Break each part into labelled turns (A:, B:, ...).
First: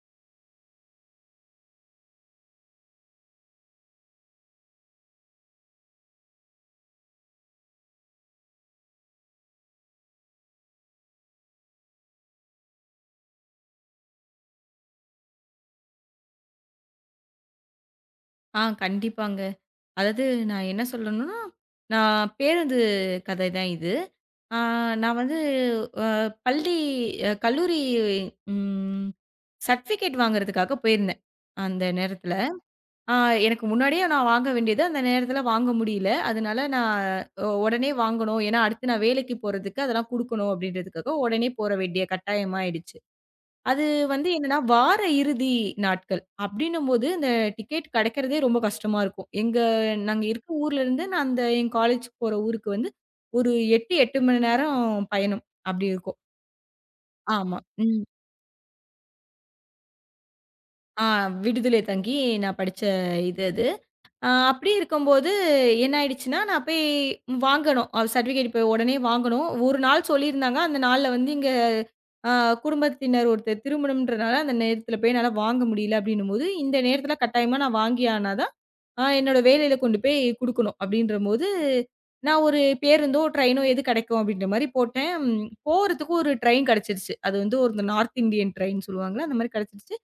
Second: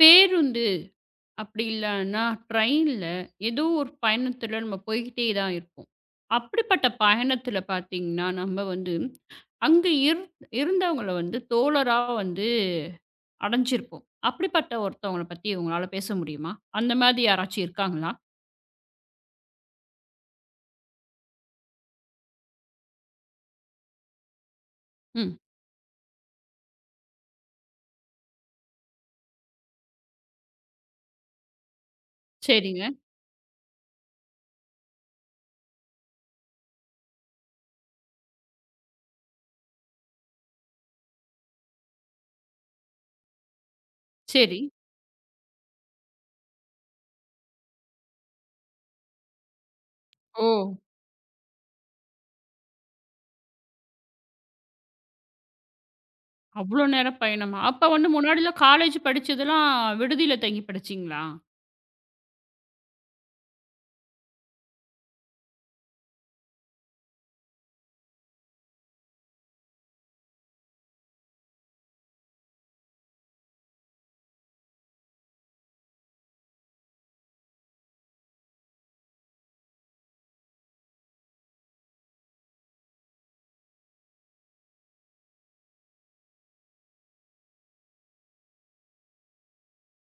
A: பேருந்து அப்படி இல்லன்னா, ட்ரெயின்ல ஏதோ ஒரு பயணத்துல நம்ம போய்க்கிட்டே தான் இருப்போம். அப்படிப்பட்ட பயணத்துல பார்த்தீங்கன்னா, நம்ம வந்து அங்க இரு இருந்தவங்கள வந்து தோழரா வந்து அடைஞ்சிருப்போம். அப்படிப்பட்ட ஒருத்தவங்கள பத்தி உங்களால பேச முடியுமா? அந்த மாதிரி யாராச்சும் இருக்காங்களா?
B: கண்டிப்பாங்க. அதாவது, நான் என்ன சொல்லணும்னா, நான் பேருந்து கதை தான் இது. ஆ நான்
A: ம்.
B: வந்து அ பள்ளி, கல்லூரி ம் சர்டிஃபிகேட் வாங்குறதுக்காக போயிருந்தேன், அந்த நேரத்தில.
A: சரிங்க.
B: ஆ எனக்கு முன்னாடியே நான் வாங்க வேண்டியது அந்த நேரத்தில வாங்க முடியல. அதனால நான் உடனே வாங்கணும். ஏன்னா, அடுத்து நான் வேலைக்கு போறதுக்கு அதெல்லாம் குடுக்கணும் அப்படின்றதுக்காக உடனே போற வேண்டிய கட்டாயமாயிடுச்சு. அது வந்து என்னன்னா,
A: சரி.
B: வார இறுதி நாட்கள் அப்படின்னும்போது, இந்த டிக்கெட் கெடைக்கிறதே ரொம்ப கஷ்டமா இருக்கும். எங்க நாங்க
A: ஓ!
B: இருக்க ஊர்லருந்து நான் அந்த என் காலேஜ் போற ஊருக்கு வந்து ஒரு 8, 8 மணி நேரம் பயணம். அப்படி இருக்கும்.
A: அவ்வளோ நேரம்
B: ஆமா.
A: பயணமா? அப்ப
B: ம்.
A: வந்து முன்னாடிலாம் காலேஜ் படிச்சதெல்லாம் விடுதியில தங்கி
B: ஆ
A: படிச்சீங்களா?
B: விடுதலை தங்கி நான் படிச்ச இது அது. அப்படி இருக்கும்போது என்ன ஆயிடுச்சுன்னா, நான் போய் வாங்கணும். சர்டிஃபிகேட் இப்ப உடனே வாங்கணும். ஒரு நாள் சொல்லியிருந்தாங்க. அந்த நாள்ல வந்து இங்க அ குடும்பத்தினர் ஒருத்தர் திருமணம்ன்றனால, அந்த நேரத்துல போய் என்னால வாங்க முடியல அப்படின்னும்போது, இந்த நேரத்துல கட்டாயமா நான் வாங்கி ஆனா தான், என்னோட வேலையில கொண்டு போய் குடுக்கணும். அப்படின்றபோது, நான் ஒரு பேருந்தோ, ட்ரெயினோ எது கிடைக்கும் அப்படின்ற மாரி போட்டேன். ம், போறதுக்கு ஒரு ட்ரெயின் கிடைச்சிருச்சு. அது வந்து ஒரு நார்த் இந்தியன் ட்ரெயின் சொல்லுவாங்கல்ல, அந்த மாரி கிடைச்சிருச்சு.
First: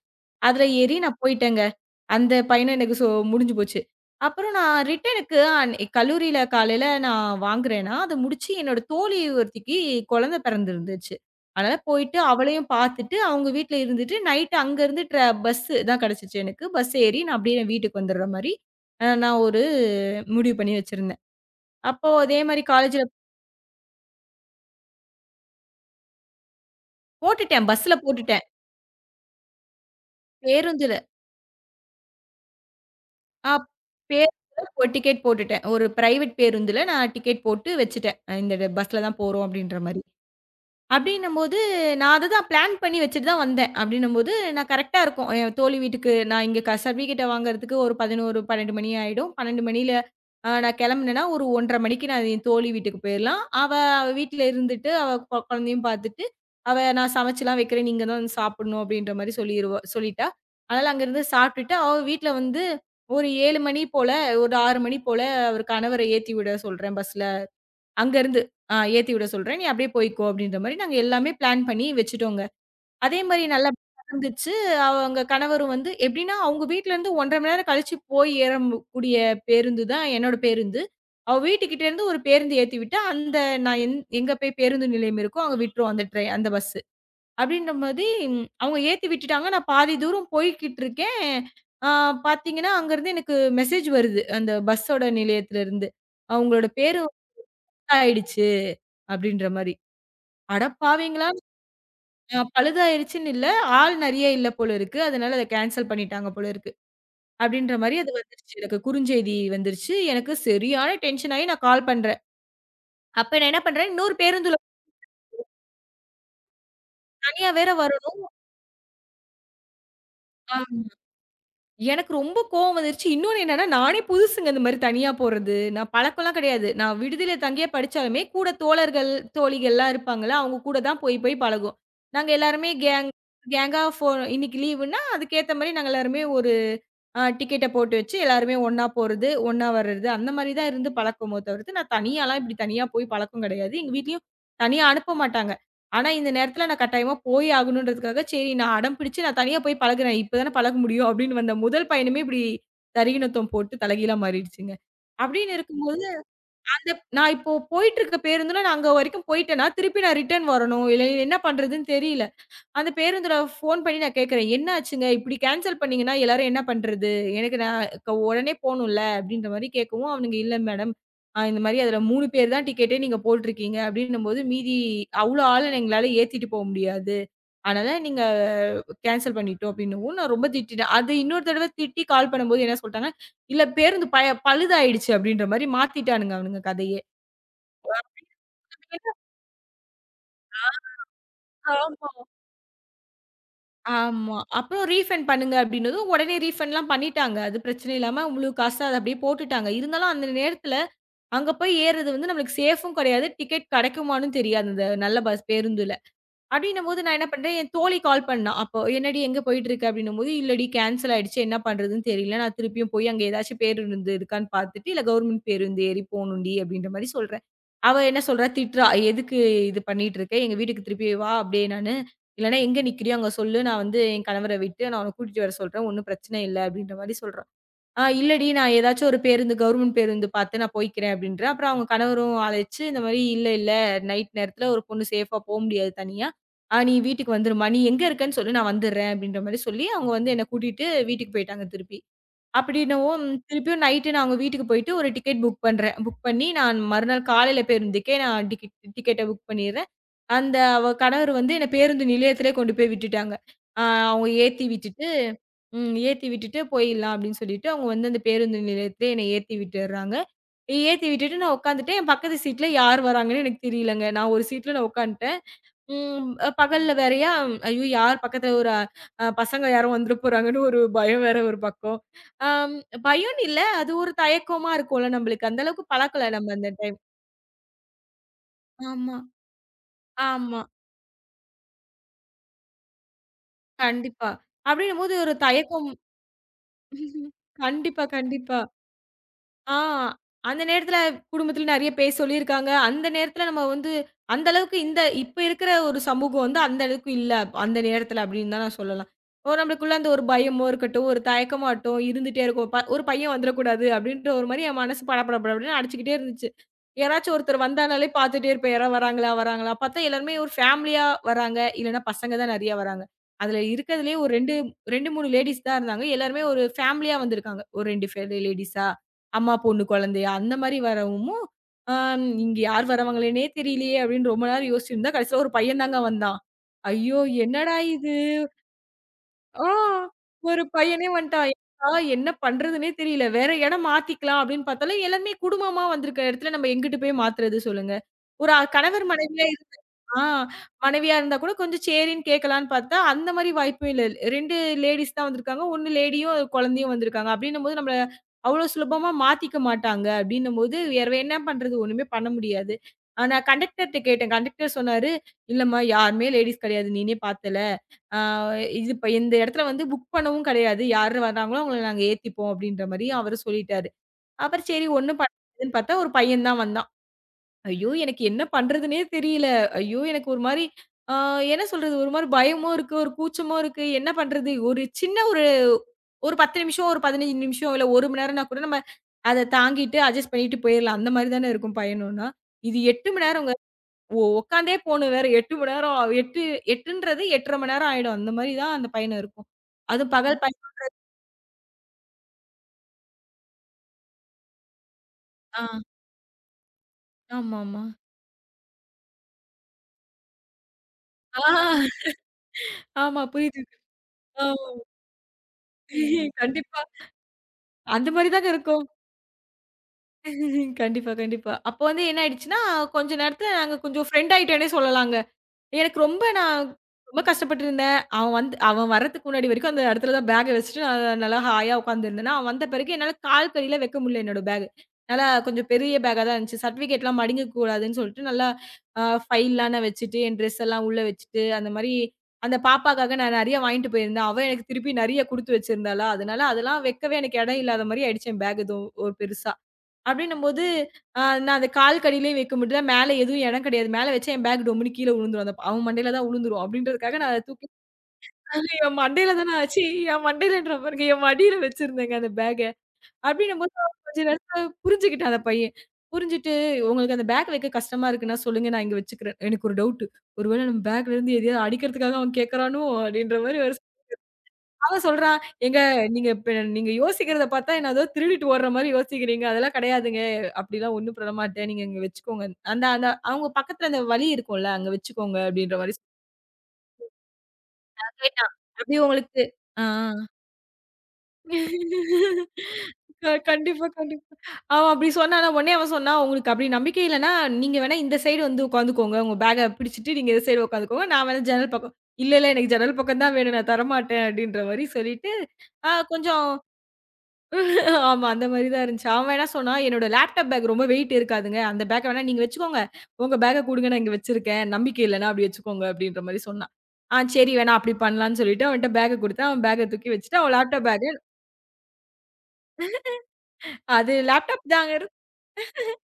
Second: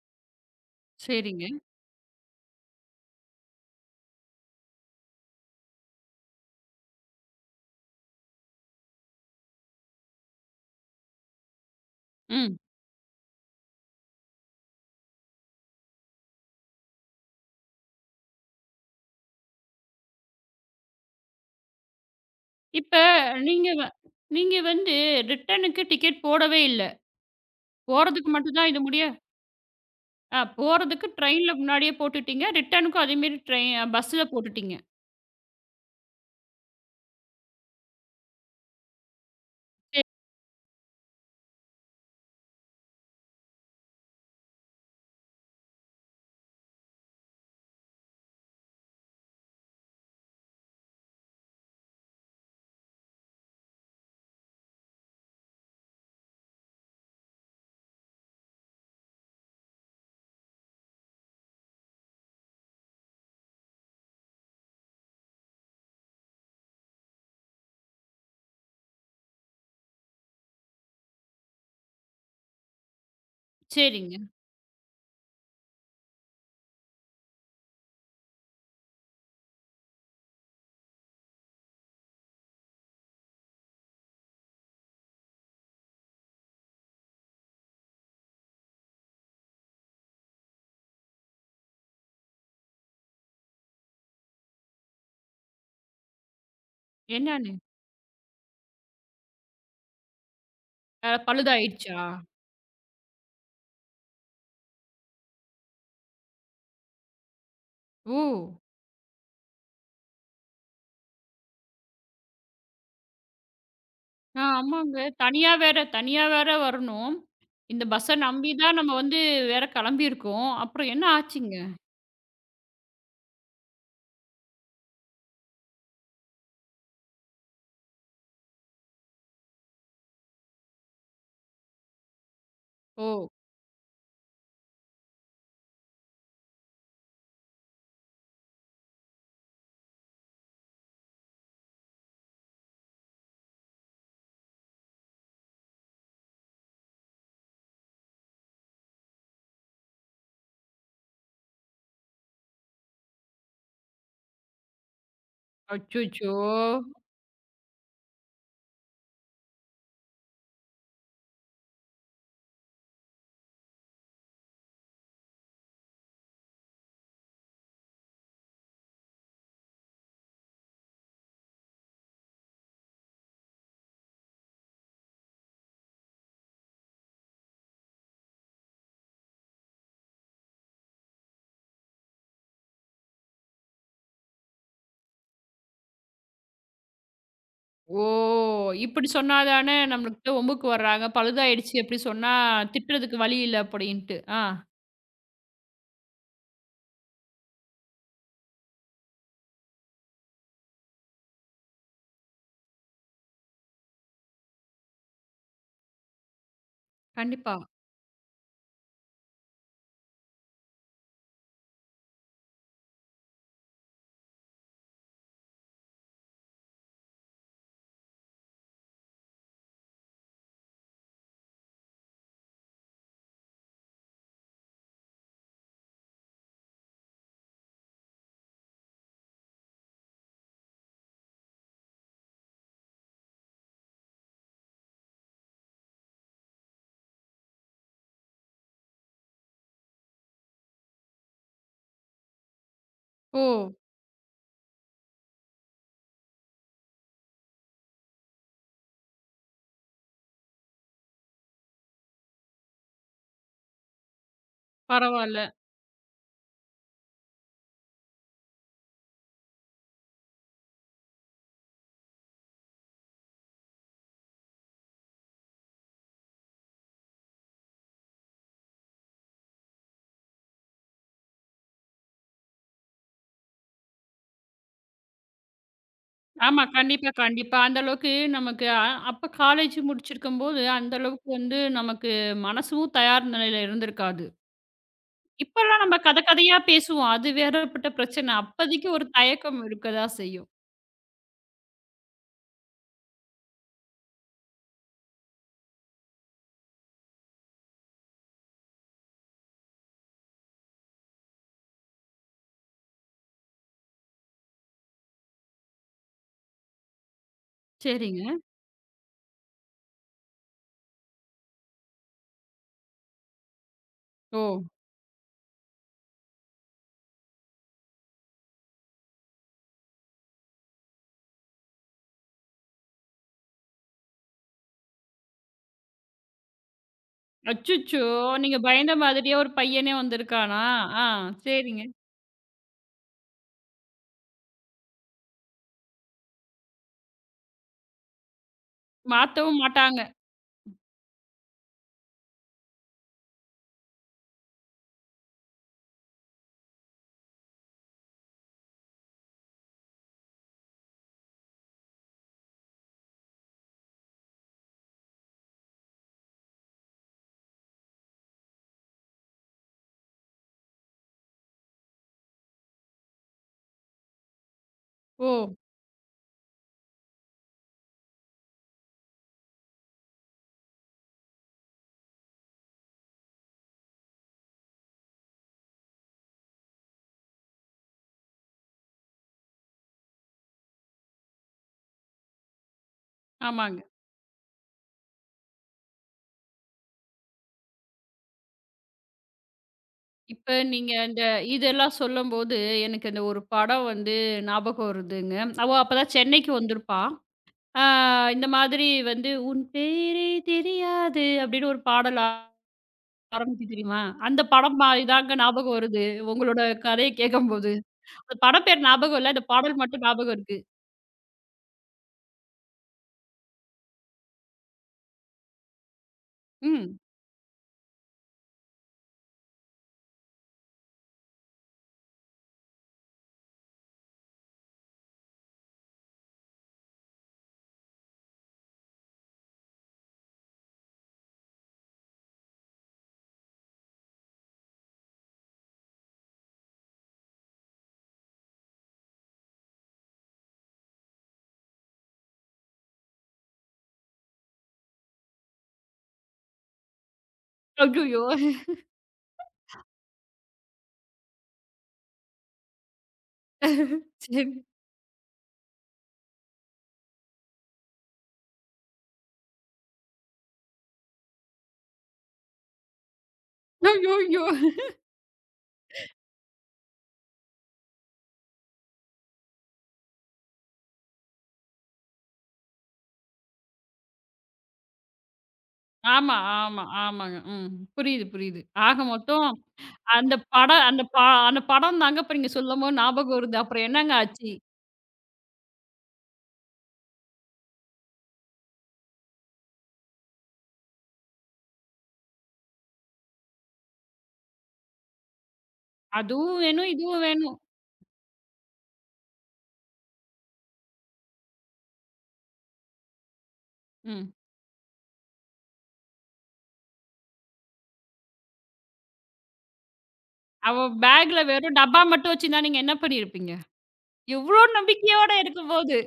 B: அதுல ஏறி நான்
A: சரிங்க.
B: போயிட்டேங்க. அந்த பயணம் எனக்கு சோ முடிஞ்சு போச்சு. அப்புறம் நான் ரிட்டர்னுக்கு கல்லூரியில காலையில நான் வாங்குறேன்னா, அத முடிச்சு என்னோட தோழி ஒருத்திக்கு குழந்தை பிறந்திருந்துச்சு. அதனால போயிட்டு
A: ம்.
B: அவளையும் பார்த்துட்டு, அவங்க வீட்ல இருந்துட்டு நைட் அங்கருந்து பஸ்ஸு தான் கிடைச்சுச்சு எனக்கு. பஸ் ஏறி நான் அப்படியே என் வீட்டுக்கு வந்துடுற மாரி, நான் ஒரு முடிவு பண்ணி வச்சிருந்தேன். அப்போ அதே மாரி
A: இப்ப
B: காலேஜ்ல
A: நீங்க வ நீங்க வந்து ரிட்டர்னுக்கு டிக்கெட் போடவே இல்ல.
B: போட்டுட்டேன். பஸ்ல
A: போறதுக்கு
B: போட்டுட்டேன்.
A: மட்டும் தான் இது முடிய ஆ
B: பேருந்துல,
A: போறதுக்கு ட்ரெயின்ல முன்னாடியே போட்டுட்டீங்க. ரிட்டர்னுக்கும் அதே மாரி
B: ஆ
A: ட்ரெய் பஸ்ல
B: பேருந்துல
A: போட்டுட்டீங்க.
B: ஒரு டிக்கெட் போட்டுட்டேன். ஒரு பிரைவேட் பேருந்துல நான் டிக்கெட் போட்டு வச்சுட்டேன். இந்த பஸ்ல தான் போறோம் அப்டின்ற மாரி.
A: சே
B: அப்டின்னும்போது, நான் அத தான் பிளான் பண்ணி வச்சுட்டு தான் வந்தேன். அப்டின்னும்போது, நான் கரெக்ட்டா இருக்கும். என் தோழி வீட்டுக்கு நான் இங்க சர்டிஃபிகேட்ட வாங்குறதுக்கு ஒரு 11, 12 மணி ஆயிடும். 12 மணியில நான் கெளம்புனேன்னா, ஒரு 1:30 மணிக்கு நான் என் தோழி வீட்டுக்கு போயிரலாம். அவ அவ வீட்ல இருந்துட்டு, அவ கொழந்தையும் பாத்துட்டு, அவ "நான் சமைச்சுலாம் வைக்கிறேன். நீங்க தான் வந்து சாப்புட்ணும்" அப்டின்ற மாரி சொல்லிட்டா. அதனால அங்கருந்து சாப்ட்டுட்டு, அவ வீட்ல வந்து ஒரு 7 மணி போல, ஒரு 6 மணி போல, அவரு கணவர ஏத்தி விட சொல்றேன் பஸ்ல. அங்கருந்து ஏத்தி விட சொல்றேன். நீ அப்படியே போய்க்கோ அப்படின்ற மாரி நாங்க எல்லாமே பிளான் பண்ணி வச்சுட்டோங்க. அதே மாரி நல்லா
A: சரிங்க.
B: நடந்துச்சு. அவங்க கணவரும் வந்து எப்படின்னா, அவங்க வீட்லருந்து 1 1/2 மணி நேரம் கழிச்சு போய் ஏறக்கூடிய பேருந்து தான் என்னோட பேருந்து. அவ வீட்டுக்கிட்ட இருந்து ஒரு பேருந்து ஏத்தி விட்டா, அந்த நான் எங்க போய் பேருந்து நிலையம் இருக்கோ, அங்க விட்டுரும் அந்த அந்த பஸ்ஸு. அப்படின்ற அவங்க ஏத்தி விட்டுட்டாங்க. நான் பாதி தூரம் போய்க்கிட்டு இருக்கேன். ஆ பாத்தீங்கன்னா, அங்கருந்து எனக்கு மெசேஜ் வருது. அந்த பஸ்ஸோட நிலையத்திலருந்து. அவங்களோட பேரு
A: என்னான்னு?
B: ஆயிடுச்சு. அப்படின்ற மாரி.
A: அ
B: அடப்பாவிங்களா!
A: பழுதாயிடுச்சா?
B: பழுதாயிருச்சுன்னு இல்ல. ஆள் நெறைய இல்ல போல இருக்கு. அதனால அத கேன்சல் பண்ணிட்டாங்க போல இருக்கு. அப்படின்ற மாரி அது
A: ஓ!
B: வந்துருச்சு. எனக்கு குறுஞ்செய்தி வந்துருச்சு. எனக்கு சரியான டென்ஷன் ஆயி நான் கால் பண்றேன். அப்ப நான் என்ன பண்றேன், இன்னொரு
A: ஆ
B: பேருந்துல
A: ஆமாங்க. தனியா வேற தனியா வேற வரணும்.
B: தனியா வேற
A: இந்த பஸ்ஸ
B: வரணுமா,
A: நம்பி தான் நம்ம வந்து வேற கிளம்பியிருக்கோம். அப்புறம் என்ன ஆச்சுங்க?
B: எனக்கு ரொம்ப கோவம் வந்துருச்சு. இன்னொன்னு என்னன்னா, நானே புதுசுங்க இந்த மாரி தனியா போறது. நான் பழக்கம்லாம் கிடையாது. நான் விடுதியில தங்கியே படிச்சாலுமே, கூட தோழர்கள், தோழிகள்லாம் இருப்பாங்கல்ல, அவங்க கூட தான் போய் போய் பழகுவோம். நாங்க எல்லாருமே
A: ஓ!
B: கேங்கா இன்னைக்கு லீவுன்னா, அதுக்கேத்த மாரி நாங்க எல்லாருமே ஒரு டிக்கெட்ட போட்டு வச்சு எல்லாருமே ஒண்ணா போறது, ஒண்ணா வர்றது அந்த மாரி தான் இருந்து பழக்கமோ தவிர்த்து, நான் தனியாலாம் இப்படி தனியா போய் பழக்கம் கிடையாது. எங்க வீட்லயும் தனியா அனுப்ப மாட்டாங்க. ஆனா இந்த நேரத்துல நான் கட்டாயமா போயே ஆகணுன்றதுக்காக, சரி நான் அடம் பிடிச்சு நான் தனியா போய் பழகுறேன். இப்ப தானே பழக முடியும் அப்படின்னு வந்த முதல் பயணமே இப்படி தரிகிணத்துவம் போட்டு தலைகீழா மாறிடுச்சுங்க. அப்படின்னு இருக்கும்போது,
A: அச்சச்சோ!
B: அந்த நான் இப்போ போயிட்டு இருக்க பேருந்துல நான் அங்க வரைக்கும் போயிட்டேன்னா, திருப்பி நான் ரிட்டர்ன் வரணும். இல்ல என்ன பண்றதுன்னு தெரியல. அந்த பேருந்துல ஃபோன் பண்ணி நான் கேட்கிறேன். "என்ன ஆச்சுங்க? இப்படி கேன்சல் பண்ணீங்கன்னா, எல்லாரும் என்ன பண்றது? எனக்கு நான் உடனே போணும்ல." அப்படின்ற மாரி கேட்கவும், அவனுங்க "இல்ல மேடம், இந்த மாரி அதுல 3 பேர் தான் டிக்கெட்டே நீங்க போட்ருக்கீங்க." அப்படின்னும்போது, "மீதி அவ்ளோ ஆள எங்களால ஏத்திட்டு போ முடியாது. அதனால நீங்க கேன்சல் பண்ணிட்டோம்." அப்படின்னவும் நான் ரொம்ப திட்டிட்டேன். அது இன்னொரு தடவ திட்டி கால் பண்ணும்போது என்ன சொல்ட்டாங்க, "இல்ல பேருந்து பழுதாயிடுச்சு." அப்படின்ற மாரி மாத்திட்டானுங்க அவனுங்க கதையே.
A: ஓ! இப்படி சொன்னா தானே நம்மளுக்கு வம்புக்கு வர்றாங்க. பழுதாயிடுச்சு அப்படி சொன்னா திட்டுறதுக்கு வழி இல்ல அப்படின்ட்டு.
B: ஆமா.
A: ஆ
B: அப்புறம் ரீஃபண்ட் பண்ணுங்க அப்டின்னதும், உடனே ரீஃபண்ட்லாம் பண்ணிட்டாங்க. அது பிரச்சனை இல்லாம முழு காச அத அப்டியே போட்டுட்டாங்க. இருந்தாலும் அந்த நேரத்துல, அங்க போய் ஏறுறது வந்து நம்மளுக்கு சேஃப்பும் கெடையாது. டிக்கெட் கெடைக்குமான்னும் தெரியாது. அந்த நல்ல பஸ் பேருந்து அப்டின்னும்போது நான் என்ன பண்றேன்,
A: கண்டிப்பா.
B: என் தோழி கால் பண்ணா. அப்போ "என்னடி எங்க போயிட்டுருக்க?" அப்டின்னும்போது, "இல்லடி கேன்சல் ஆயிடுச்சு. என்ன பண்றதுன்னு தெரியல. நான் திருப்பியும் போய் அங்க ஏதாச்சும் பேருந்து இருக்கான்னு பார்த்துட்டு, இல்ல கவர்மெண்ட் பேருந்து ஏறி போணும்டி" அப்டின்ற மாரி சொல்றேன். அவ என்ன சொல்றா, திட்றா. "எதுக்கு இது பண்ணிட்டுருக்க? எங்க வீட்டுக்கு திருப்பி வா அப்டியே நானு. இல்லன்னா எங்க நிக்கிறியோ அங்க சொல்லு. நான் வந்து என் கணவர விட்டு நான் உன்ன கூட்டிட்டு வர சொல்றேன். ஒண்ணும் பிரச்சனை இல்ல" அப்டின்ற மாரி சொல்றா. இல்லடி நான் ஏதாச்சும் ஒரு பேருந்து கவர்மெண்ட் பேருந்து பார்த்து நான் போய்க்கிறேன் அப்படின்றேன். அப்புறம் அவங்க கணவரும் அழைச்சு, இந்த மாரி இல்ல, இல்ல நைட் நேரத்தில ஒரு பொண்ணு சேஃபா போ முடியாது தனியா. நீ வீட்டுக்கு வந்துரும்மா. நீ எங்க இருக்கன்னு சொல்லு நான் வந்துடுறேன் அப்படின்ற மாரி சொல்லி, அவங்க வந்து என்ன கூட்டிட்டு வீட்டுக்கு போயிட்டாங்க திருப்பி. அப்படின்னவும்
A: ஓ!
B: திருப்பியும் நைட்டு நான் அவங்க வீட்டுக்கு போயிட்டு ஒரு டிக்கெட் புக் பண்றேன். புக் பண்ணி நான் மறுநாள் காலையில பேருந்துக்கே நான் டிக்கெட்ட புக் பண்ணிடுறேன். அந்த அவ கணவர் வந்து என்ன பேருந்து நிலையத்திலே கொண்டு போய் விட்டுட்டாங்க. அ அவங்க ஏத்தி விட்டுட்டு
A: பரவால்ல.
B: ஏத்தி விட்டுட்டு போயிடலாம் அப்படின்னு சொல்லிட்டு, அவங்க வந்து அந்த பேருந்து நிலையத்திலே என்னை ஏத்தி விட்டுர்றாங்க. ஏத்தி விட்டுட்டு நான் உட்காந்துட்டேன். என் பக்கத்து சீட்ல யார் வராங்கன்னு எனக்கு தெரியலங்க. நான் ஒரு சீட்ல உட்காந்துட்டேன். பகல்ல வேறயா, ஐயோ! யார் பக்கத்துல ஒரு அ அ, பசங்க யாரோ வந்துற போறாங்கன்னு ஒரு பயம் வேற ஒரு பக்கம். அம் பயம்னு இல்ல, அது ஒரு தயக்கமா இருக்கும்ல நம்மளுக்கு. அந்த அளவுக்கு பழக்கல நம்ம
A: ஆமா.
B: அந்த டைம்.
A: கண்டிப்பா, கண்டிப்பா. அந்த அளவுக்கு நமக்கு அ
B: ஆமா.
A: அப்ப காலேஜ்
B: ஆமா, ஆமா.
A: முடிச்சிருக்கும்போது, அந்த அளவுக்கு வந்து நமக்கு மனசும் தயார் நிலையில இருந்திருக்காது.
B: கண்டிப்பா. அப்படின்னும்போது ஒரு
A: இப்பலாம்
B: தயக்கம்.
A: நம்ம கத கதையா பேசுவோம். அது வேறப்பட்ட
B: கண்டிப்பா,
A: பிரச்சனை.
B: கண்டிப்பா.
A: அப்பதைக்கு ஒரு தயக்கம்
B: ஆ.
A: இருக்கதா செய்யும்.
B: அந்த நேரத்துல குடும்பத்துல நெறைய பேர் சொல்லியிருக்காங்க. அந்த நேரத்துல நம்ம வந்து அந்த அளவுக்கு இந்த இப்ப இருக்கிற ஒரு சமூகம் வந்து அந்த அளவுக்கு இல்ல. அந்த நேரத்துல அப்படின்னு தான் நான் சொல்லலாம். ஓ, நம்மளுக்குள்ள அந்த ஒரு பயமோ இருக்கட்டும், ஒரு தயக்கமாட்டும் இருந்துட்டே இருக்கும். ஒரு பையன் வந்துறக்கூடாது அப்படின்ற ஒரு மாரி என் மனசு படபட படபடன்னு அடிச்சுக்கிட்டே இருந்துச்சு. யாராச்சும் ஒருத்தர் வந்தானாலே
A: சரிங்க.
B: பார்த்துட்டே இருப்பேன். யாராவது வராங்களா? வராங்களா? பார்த்தா எல்லாருமே ஒரு ஃபேமிலியா வராங்க. இல்லன்னா பசங்க தான் நெறைய வராங்க. அதுல இருக்கிறதுலயே ஒரு
A: ஓ!
B: 2, 3 லேடீஸ் தான் இருந்தாங்க. எல்லாருமே ஒரு ஃபேமிலியா வந்திருக்காங்க. ஒரு 2 பேர் லேடீஸா அம்மா, பொண்ணு, குழந்தையா அந்த மாரி வரவும், இங்க யார் வரவங்களேன்னே தெரியலையே அப்படின்னு ரொம்ப நேரம் யோசிச்சிருந்தா, கடைசியில ஒரு பையன் தாங்க வந்தான். ஐயோ! என்னடா
A: அச்சச்சோ!
B: இது?
A: நீங்க பயந்த மாதிரியே ஒரு
B: ஆ
A: பையனே வந்திருக்கானா?
B: ஒரு
A: ஆ
B: பையனே வந்துட்டான்.
A: சரிங்க.
B: ஆ என்ன பண்றதுன்னே தெரியல. வேற இடம் மாத்திக்கலாம் அப்படின்னு பார்த்தாலும், எல்லாருமே குடும்பமா வந்திருக்க இடத்துல நம்ம எங்கிட்டு போய் மாத்துறது சொல்லுங்க. ஒரு கணவர் மனைவியா,
A: மாத்தவும் மாட்டாங்க.
B: ஆ மனைவியா இருந்தா கூட கொஞ்சம் சேரின்னு கேட்கலான்னு பார்த்தா, அந்த மாரி வாய்ப்பும் இல்ல. 2 லேடீஸ் தான் வந்திருக்காங்க. 1 லேடியும் குழந்தையும் வந்திருக்காங்க. அப்டின்னும்போது நம்மள அவ்ளோ சுலபமா மாத்திக்க மாட்டாங்க. அப்டின்னும்போது வேற என்ன பண்றது? ஒண்ணுமே பண்ண முடியாது. நான் கண்டக்டர்ட்ட கேட்டேன். கண்டக்டர் சொன்னாரு, "இல்லம்மா யாருமே லேடீஸ் கெடையாது. நீனே பார்த்தல. ஆ இது இப்ப இந்த இடத்துல வந்து புக் பண்ணவும் கெடையாது. யாரு வர்றாங்களோ அவங்கள நாங்க ஏத்திப்போம்." அப்டின்ற மாரி அவரு சொல்லிட்டாரு. அப்புறம் சரி ஒண்ணும்
A: ஓ!
B: பண்ண முடியாதுன்னு பார்த்தா, ஒரு பையன் தான் வந்தான். ஐயோ! எனக்கு என்ன பண்றதுன்னே தெரியல. ஐயோ! எனக்கு ஒரு மாரி ஆ என்ன சொல்றது? ஒரு மாரி பயமும் இருக்கு, ஒரு கூச்சமும் இருக்கு. என்ன பண்றது? ஒரு சின்ன ஒரு ஒரு 10 நிமிஷம், ஒரு 15 நிமிஷம், இல்ல 1 மணி நேரம்னா கூட நம்ம அத தாங்கிட்டு அட்ஜஸ்ட் பண்ணிட்டு போயிரலாம். அந்த மாரி தானே இருக்கும் பயணம்னா. இது 8 மணி நேரங்க.
A: ஆமாங்க.
B: ஒ உட்காந்தே போணும் வேற 8 மணி நேரம். 8, 8ன்றது 8 1/2 மணி நேரம் ஆயிடும். அந்த மாரி தான் அந்த பயணம் இருக்கும். அதுவும் பகல்
A: இப்ப
B: பயணம்.
A: நீங்க இந்த இதெல்லாம் சொல்லும்போது, எனக்கு அந்த ஒரு படம் வந்து ஞாபகம் வருதுங்க.
B: ஆ
A: அவ அப்பதான் சென்னைக்கு வந்திருப்பா.
B: ஆமாமா.
A: ஆ இந்த மாதிரி வந்து, "உன் பேரே தெரியாது"
B: ஆ
A: அப்படின்னு ஒரு பாடல்
B: ஆமா புரியுது.
A: ஆரம்பிக்குது தெரியுமா? அந்த
B: ஆமா.
A: படம் மா இதாங்க ஞாபகம் வருது. உங்களோட
B: கண்டிப்பா.
A: கதைய கேட்கும்போது.
B: அந்த மாரி
A: அந்த
B: தாங்க
A: படம் பேர்
B: இருக்கும்.
A: ஞாபகம் இல்ல. இந்த பாடல் மட்டும் ஞாபகம் இருக்கு.
B: கண்டிப்பா, கண்டிப்பா. அப்போ வந்து என்ன ஆயிடுச்சுன்னா, கொஞ்ச நேரத்துல நாங்க கொஞ்சம் ஃப்ரெண்ட் ஆயிட்டோன்னே சொல்லலாங்க. எனக்கு ரொம்ப நான்
A: ம்.
B: ரொம்ப கஷ்டப்பட்டுருந்தேன். அவன் வந்து அவன் வர்றதுக்கு முன்னாடி வரைக்கும் அந்த இடத்துல தான் பேக்க வச்சுட்டு நான் நல்லா ஹாயா உட்காந்துருந்தேன்னா, அவன் வந்த பிறகு என்னால கால் கடியில வைக்க முடியல என்னோட பேக். நல்லா கொஞ்சம் பெரிய பேக்கா தான் இருந்துச்சு. சர்டிஃபிகேட்லாம் மடிங்கக் கூடாதுன்னு சொல்லிட்டு நல்லா ஃபைல்லாம் நான் வச்சுட்டு, என் ட்ரெஸ் எல்லாம் உள்ள வச்சுட்டு, அந்த மாரி அந்த பாப்பாக்காக நான் நெறைய வாங்கிட்டு போயிருந்தேன். அவ எனக்குத் திருப்பி நெறைய குடுத்து வச்சிருந்தாளா, அதனால அதெல்லாம் வைக்கவே எனக்கு இடம் இல்லாத மாரி ஆயிடுச்சு என் பேக் ஏதோ ஒரு பெருசா. அப்படின்னும்போது, நான் அந்த கால் கடியிலயும் வைக்க முடியல. மேல எதுவும் இடம் கிடையாது. மேல வச்சா என் பேக் டொம்முனு கீழ விழுந்துரும். அந்த அவன் மண்டையில தான் விழுந்துரும். அப்படின்றதுக்காக நான் அத தூக்கி
A: ஐய்யய்யோ!
B: என் மண்டையில தான ஆச்சு. என் மண்டையிலன்ற பாருங்க, என் மடியில வச்சிருந்தேங்க அந்த பேக்க. அப்படின்னும்போது அவன் கொஞ்சம்
A: சரி.
B: நேரத்துல புரிஞ்சுக்கிட்டான் அந்த பையன். புரிஞ்சுட்டு, "உங்களுக்கு அந்த பேக் வைக்க கஷ்டமா இருக்குன்னா சொல்லுங்க. நான் இங்க வச்சுக்கிறேன்." எனக்கு ஒரு டவுட்டு. ஒருவேள நம்ம பேக்ல இருந்து எதையாவது அடிக்கிறதுக்காக அவன் கேட்கறானோ? அப்படின்ற மாரி ஒரு
A: ஐய்யய்யோ!
B: அவன் சொல்றான், "ஏங்க நீங்க இப்ப நீங்க யோசிக்கிறத பார்த்தா என்ன ஏதோ திருடிட்டு ஓடுற மாரி யோசிக்கிறீங்க. அதெல்லாம் கிடையாதுங்க. அப்படிலாம் ஒண்ணும் பண்ண மாட்டேன். நீங்க இங்க வச்சுக்கோங்க. அந்த அந்த அவங்க பக்கத்துல அந்த வழி இருக்கும்ல, அங்க வச்சுக்கோங்க." அப்படின்ற மாரி
A: ஆமா, ஆமா, ஆமாங்க. ம்.
B: சொன்னான்.
A: புரியுது,
B: கேட்டான்.
A: புரியுது. ஆக
B: "அப்படியே உங்களுக்கு"
A: மொத்தம்
B: ஆ.
A: அந்த படம் அந்த ப அந்த படம் தாங்க இப்ப நீங்க சொல்லும்போது ஞாபகம் வருது. அப்புறம்
B: கண்டிப்பா,
A: என்னங்க
B: கண்டிப்பா.
A: ஆச்சு?
B: அவன் அப்படி சொன்னானா, உடனே அவன் சொன்னான், "உங்களுக்கு அப்படி நம்பிக்கை இல்லன்னா, நீங்க வேணா இந்த சைடு வந்து உட்காந்துக்கோங்க. உங்க பேக்க பிடிச்சிட்டு நீங்க இந்த சைடு உட்காந்துக்கோங்க. நான் வேணா ஜன்னல் பக்கம்." "இல்ல, இல்ல எனக்கு ஜன்னல் பக்கம் தான் வேணும். நான் தரமாட்டேன்." அப்படின்ற மாரி சொல்லிட்டு, கொஞ்சம்
A: அதுவும் வேணும், இதுவும் வேணும்.
B: ஆமா. அந்த மாரி தான் இருந்துச்சு. அவன் என்ன சொன்னான், "என்னோட லேப்டாப் பேக் ரொம்ப வெயிட் இருக்காதுங்க. அந்த பேக்க வேணா நீங்க வச்சுக்கோங்க. உங்க பேக்க குடுங்க நான் இங்க
A: ம்.
B: வச்சிருக்கேன். நம்பிக்கை இல்லன்னா அப்டி வச்சுக்கோங்க." அப்டின்ற மாரி சொன்னான். சரி வேணா அப்டி பண்ணலான்னு சொல்லிட்டு அவன்ட்ட பேக்க குடுத்தேன். அவன் பேக்க தூக்கி வச்சுட்டு அவன்
A: அவ
B: லேப்டாப் பேக்
A: பேக்ல வெறும் டப்பா மட்டும் வச்சிருந்தா நீங்க என்ன பண்ணியிருப்பீங்க?
B: அது
A: எவ்ளோ
B: லேப்டாப் தாங்க
A: நம்பிக்கையோட இருக்கும்போது.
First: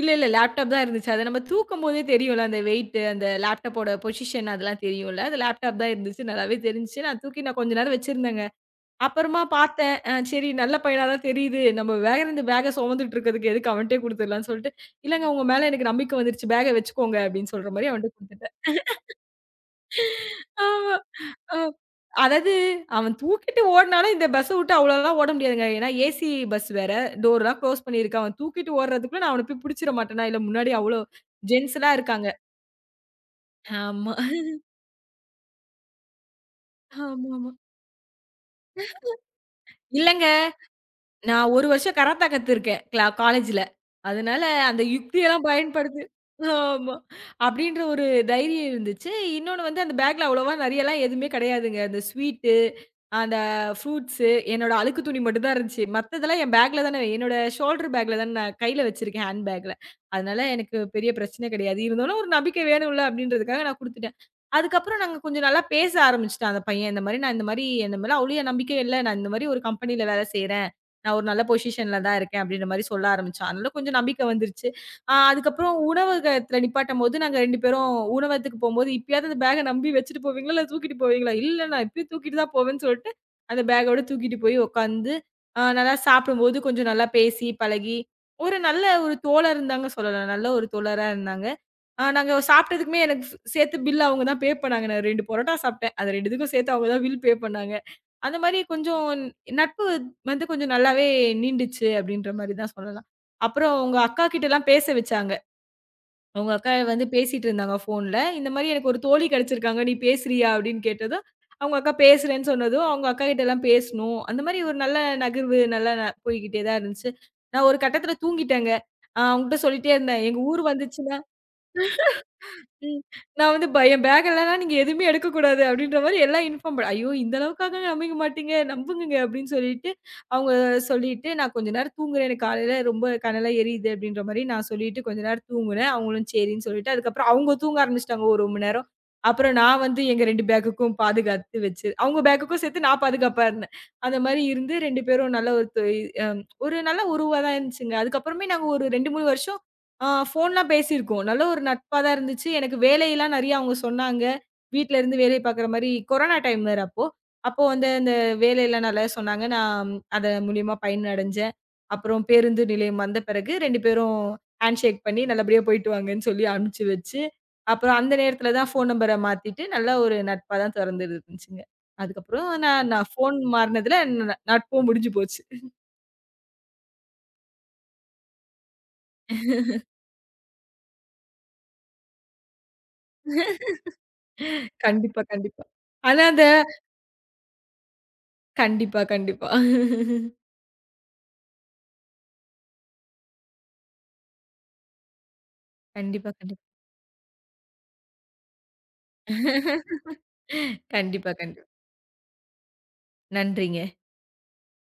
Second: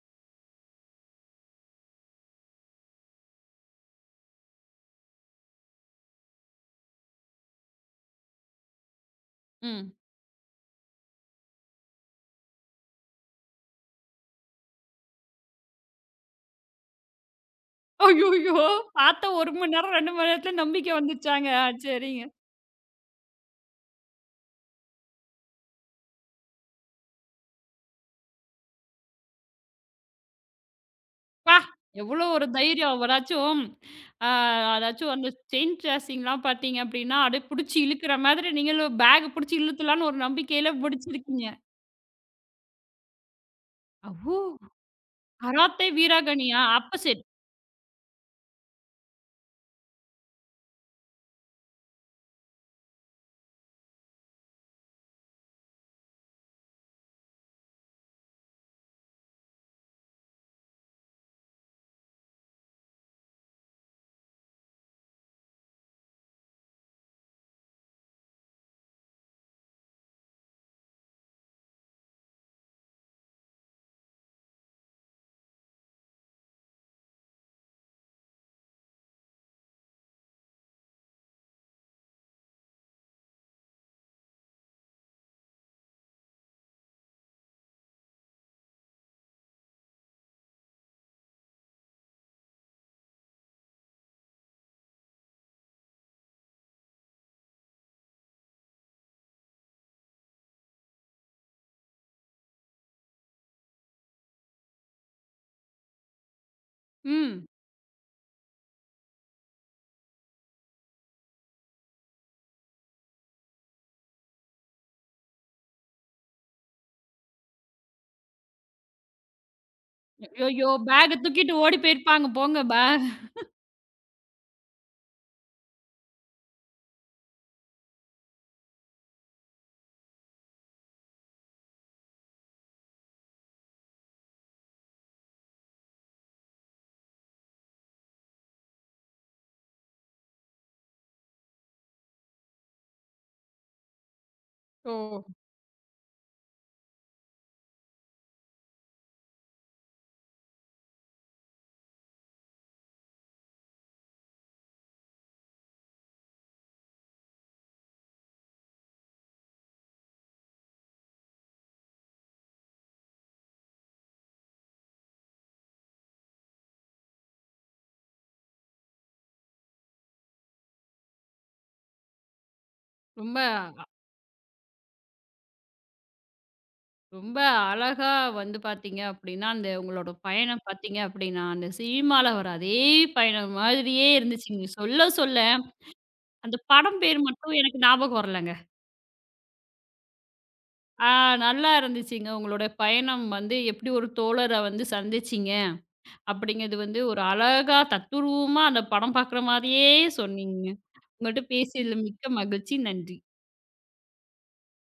B: இல்ல, இல்ல லேப்டாப் தான் இருந்துச்சு. அத நம்ம தூக்கும்போதே தெரியும்ல அந்த வெயிட், அந்த லேப்டாப்போட பொசிஷன் அதெல்லாம் தெரியும்ல. அது லேப்டாப் தான் இருந்துச்சு. நல்லாவே தெரிஞ்சுச்சு. நான் தூக்கி நான் கொஞ்ச நேரம் வச்சிருந்தேங்க. அப்புறமா
A: ம்.
B: பார்த்தேன். சரி நல்ல பையனா தான் தெரியுது. நம்ம பேக்ல இருந்து பேக்க சுமந்துட்டு இருக்கிறதுக்கு எதுக்கு அவன்ட்டயே குடுத்துடலாம்ன்னு சொல்லிட்டு, "இல்லங்க உங்க மேல எனக்கு நம்பிக்கை வந்துருச்சு. பேக்க வச்சுக்கோங்க" அப்படின்னு சொல்ற மாரி அவன்ட்ட
A: ஐய்யய்யோ!
B: குடுத்துட்டேன்.
A: பார்த்த 1 மணி நேரம், 2 மணி நேரத்துல
B: ஆமா.
A: நம்பிக்கை வந்துருச்சாங்க.
B: அ.
A: ஆ சரிங்க.
B: அதாவது அவன் தூக்கிட்டு ஓடுனாலும் இந்த பஸ்ஸ விட்டு அவ்வளோலாம் ஓட முடியாதுங்க. ஏன்னா ஏசி பஸ் வேற. டோர்லாம் க்ளோஸ் பண்ணியிருக்கு. அவன் தூக்கிட்டு ஓடுறதுக்குள்ள நான் அவன போய் புடிச்சிட மாட்டேனா? இல்ல முன்னாடி அவ்வளோ
A: ப்பா!
B: ஜென்ஸ்லாம்
A: எவ்ளோ
B: இருக்காங்க.
A: ஒரு தைரியம். அவராச்சும்
B: ஆமா.
A: அ அதாச்சும் அந்த செயின் ட்ரேசிங்லாம் பார்த்தீங்க அப்டின்னா, அப்டியே
B: ஆமாமா.
A: புடிச்சு இழுக்குற மாதிரி நீங்களும் பேக் புடிச்சு இழுத்துலான்னு ஒரு
B: இல்லங்க.
A: நம்பிக்கையில புடிச்சிருக்கீங்க.
B: நான் 1 வருஷம் கராத்தே கத்துருக்கேன். காலேஜ்ல.
A: அவ்வோ!
B: அதனால அந்த யுக்தியெல்லாம்
A: கராத்தே
B: பயன்படுத்தி
A: வீராங்கனையா?
B: ஆமா.
A: அப்ப சரி.
B: அப்படின்ற ஒரு தைரியம் இருந்துச்சு. இன்னொன்னு வந்து அந்த பேக்ல அவ்வளவா நெறையலாம் எதுவுமே கெடையாதுங்க. அந்த ஸ்வீட்டு, அந்த ஃப்ரூட்ஸு, என்னோட அழுக்கு துணி மட்டும் தான் இருந்துச்சு. மத்ததெல்லாம் என் பேக்ல தானே என்னோட ஷோல்டர் பேக்ல தானே நான் கையில வச்சிருக்கேன் ஹேண்ட் பேக்ல. அதனால எனக்கு பெரிய பிரச்சனை கெடையாது. இருந்தாலும் ஒரு நம்பிக்கை வேணும்ல அப்படின்றதுக்காக நான் குடுத்துட்டேன். அதுக்கப்புறம் நாங்க கொஞ்சம் நல்லா பேச ஆரம்பிச்சுட்டான் அந்த பையன். இந்த மாரி நான் இந்த மாரி "என் மேல அவ்வளோ நம்பிக்கை இல்ல. நான் இந்த மாரி ஒரு கம்பெனில வேல செய்றேன்." நான் ஒரு நல்ல பொசிஷன்ல தான் இருக்கேன் அப்படின்ற மாரி சொல்ல ஆரம்பிச்சான். அதனால கொஞ்சம் நம்பிக்கை வந்துருச்சு. அதுக்கப்புறம் உணவகத்துல நிப்பாட்டும்போது நாங்க 2 பேரும் உணவகத்துக்கு போம்போது, "இப்பயாவது அந்த பேக்க நம்பி வச்சுட்டு போவீங்களா? இல்ல தூக்கிட்டு போவீங்களா?" "இல்ல நான் எப்பயும் தூக்கிட்டு தான் போவேன்னு" சொல்லிட்டு, அந்த பேக்கோட தூக்கிட்டு போய் உட்காந்து, நல்லா சாப்பிடும்போது கொஞ்சம் நல்லா பேசி, பழகி, ஒரு நல்ல ஒரு தோழர்ன்னு தாங்க சொல்லலாம். நல்ல ஒரு தோழரா இருந்தாங்க. நாங்க சாப்பிட்டதுக்குமே எனக்கு சேர்த்து பில் அவங்க தான் பே பண்ணாங்க. நான் 2 பரோட்டா சாப்பிட்டேன். அது 2த்துக்கும் சேர்த்து அவங்க தான் பில் பே பண்ணாங்க. அந்த மாரி கொஞ்சம் நட்பு வந்து கொஞ்சம் நல்லாவே நீண்டுச்சு அப்படின்ற மாரி தான் சொல்லலாம். அப்புறம் உங்க அக்கா கிட்டலாம் பேச வச்சாங்க. உங்க அக்கா வந்து பேசிட்டு
A: ம்.
B: இருந்தாங்க ஃபோன்ல. இந்த மாரி எனக்கு ஒரு தோழி கிடைச்சிருக்காங்க. நீ பேசுறியா? அப்படின்னு கேட்டதும், அவங்க அக்கா பேசுறேன்னு சொன்னதும், அவங்க அக்கா கிட்டலாம் பேசணும். அந்த மாரி ஒரு நல்ல நகர்வு நல்லா போய்க்கிட்டே தான் இருந்துச்சு. நான் ஒரு கட்டத்தில தூங்கிட்டேங்க. அவங்ககிட்ட சொல்லிட்டே இருந்தேன். எங்க ஊர்
A: ஐய்யய்யோ!
B: வந்துச்சுன்னா
A: பேக்க தூக்கிட்டு ஓடி போயிருப்பாங்க போங்க. பே
B: ம். நான் வந்து பயம் பேக் இல்லன்னா நீங்க எதுவுமே எடுக்கக்கூடாது அப்படின்ற மாரி எல்லாம் இன்ஃபார்ம் பண் ஐயோ! இந்த அளவுக்காக நம்பிக்க மாட்டீங்க, நம்புங்கங்க அப்படின்னு சொல்லிட்டு, அவங்க சொல்லிட்டு நான் கொஞ்ச நேரம் தூங்குறேன். எனக்கு காலையில ரொம்ப கனல்லாம் எரியுது அப்படின்ற மாரி நான் சொல்லிட்டு கொஞ்ச நேரம் தூங்குனேன். அவங்களும் சரின்னு சொல்லிட்டு, அதுக்கப்புறம் அவங்க தூங்க ஆரம்பிச்சுட்டாங்க ஒரு மணி நேரம். அப்புறம் நான் வந்து எங்க 2 பேக்குக்கும் பாதுகாத்து வச்சு அவங்க பேக்குக்கும் சேர்த்து நான் பாதுகாப்பா இருந்தேன். அந்த மாரி இருந்து
A: ஓ!
B: 2 பேரும் நல்ல ஒரு தொய் அ ஒரு நல்ல உறவா தான் இருந்துச்சுங்க. அதுக்கப்புறமே நாங்க ஒரு 2, 3 வருஷம் ஃபோன்லாம் பேசியிருக்கோம். நல்ல ஒரு நட்பா தான் இருந்துச்சு. எனக்கு வேலையெல்லாம் நிறைய அவங்க சொன்னாங்க. வீட்ல இருந்து வேலை பார்க்குற மாரி கொரோனா டைம் வேற அப்போ. அப்போ வந்து அந்த வேலையெல்லாம் நல்லா சொன்னாங்க. நான் அது மூலியமா பயனடைஞ்சேன். அப்புறம் பேருந்து நிலையம் வந்த பிறகு 2 பேரும் ஹேண்ட் ஷேக் பண்ணி நல்லபடியா போயிட்டு வாங்கன்னு சொல்லி அனுப்பிச்சு வச்சு, அப்புறம் அந்த நேரத்தில தான் ஃபோன் நம்பர மாத்திட்டு நல்ல ஒரு நட்பா தான் தொடர்ந்து இருந்துச்சுங்க. அதுக்கப்புறம் நான் நான் ஃபோன்
A: ரொம்ப
B: மாறுனதுல நட்பும் முடிஞ்சு போச்சு.
A: ரொம்ப அழகா வந்து பார்த்தீங்க அப்படின்னா, அந்த உங்களோட பயணம் பார்த்தீங்க அப்படின்னா, அந்த சினிமால வர அதே பயணம் மாதிரியே இருந்துச்சுங்க. சொல்ல
B: கண்டிப்பா,
A: சொல்ல
B: கண்டிப்பா. ஆனா அந்த
A: அந்த படம் பேர் மட்டும் எனக்கு ஞாபகம் வரலங்க.
B: கண்டிப்பா, கண்டிப்பா.
A: ஆ நல்லா இருந்துச்சுங்க. உங்களோட பயணம் வந்து எப்படி ஒரு தோழர வந்து சந்திச்சீங்க
B: கண்டிப்பா, கண்டிப்பா.
A: அப்படிங்கிறது வந்து ஒரு அழகா தத்துரூவமா அந்த படம் பார்க்குற மாதிரியே சொன்னீங்க.
B: கண்டிப்பா,
A: உங்கள்ட்ட
B: கண்டிப்பா.
A: பேசியதில மிக்க மகிழ்ச்சி. நன்றி.
B: நன்றிங்க.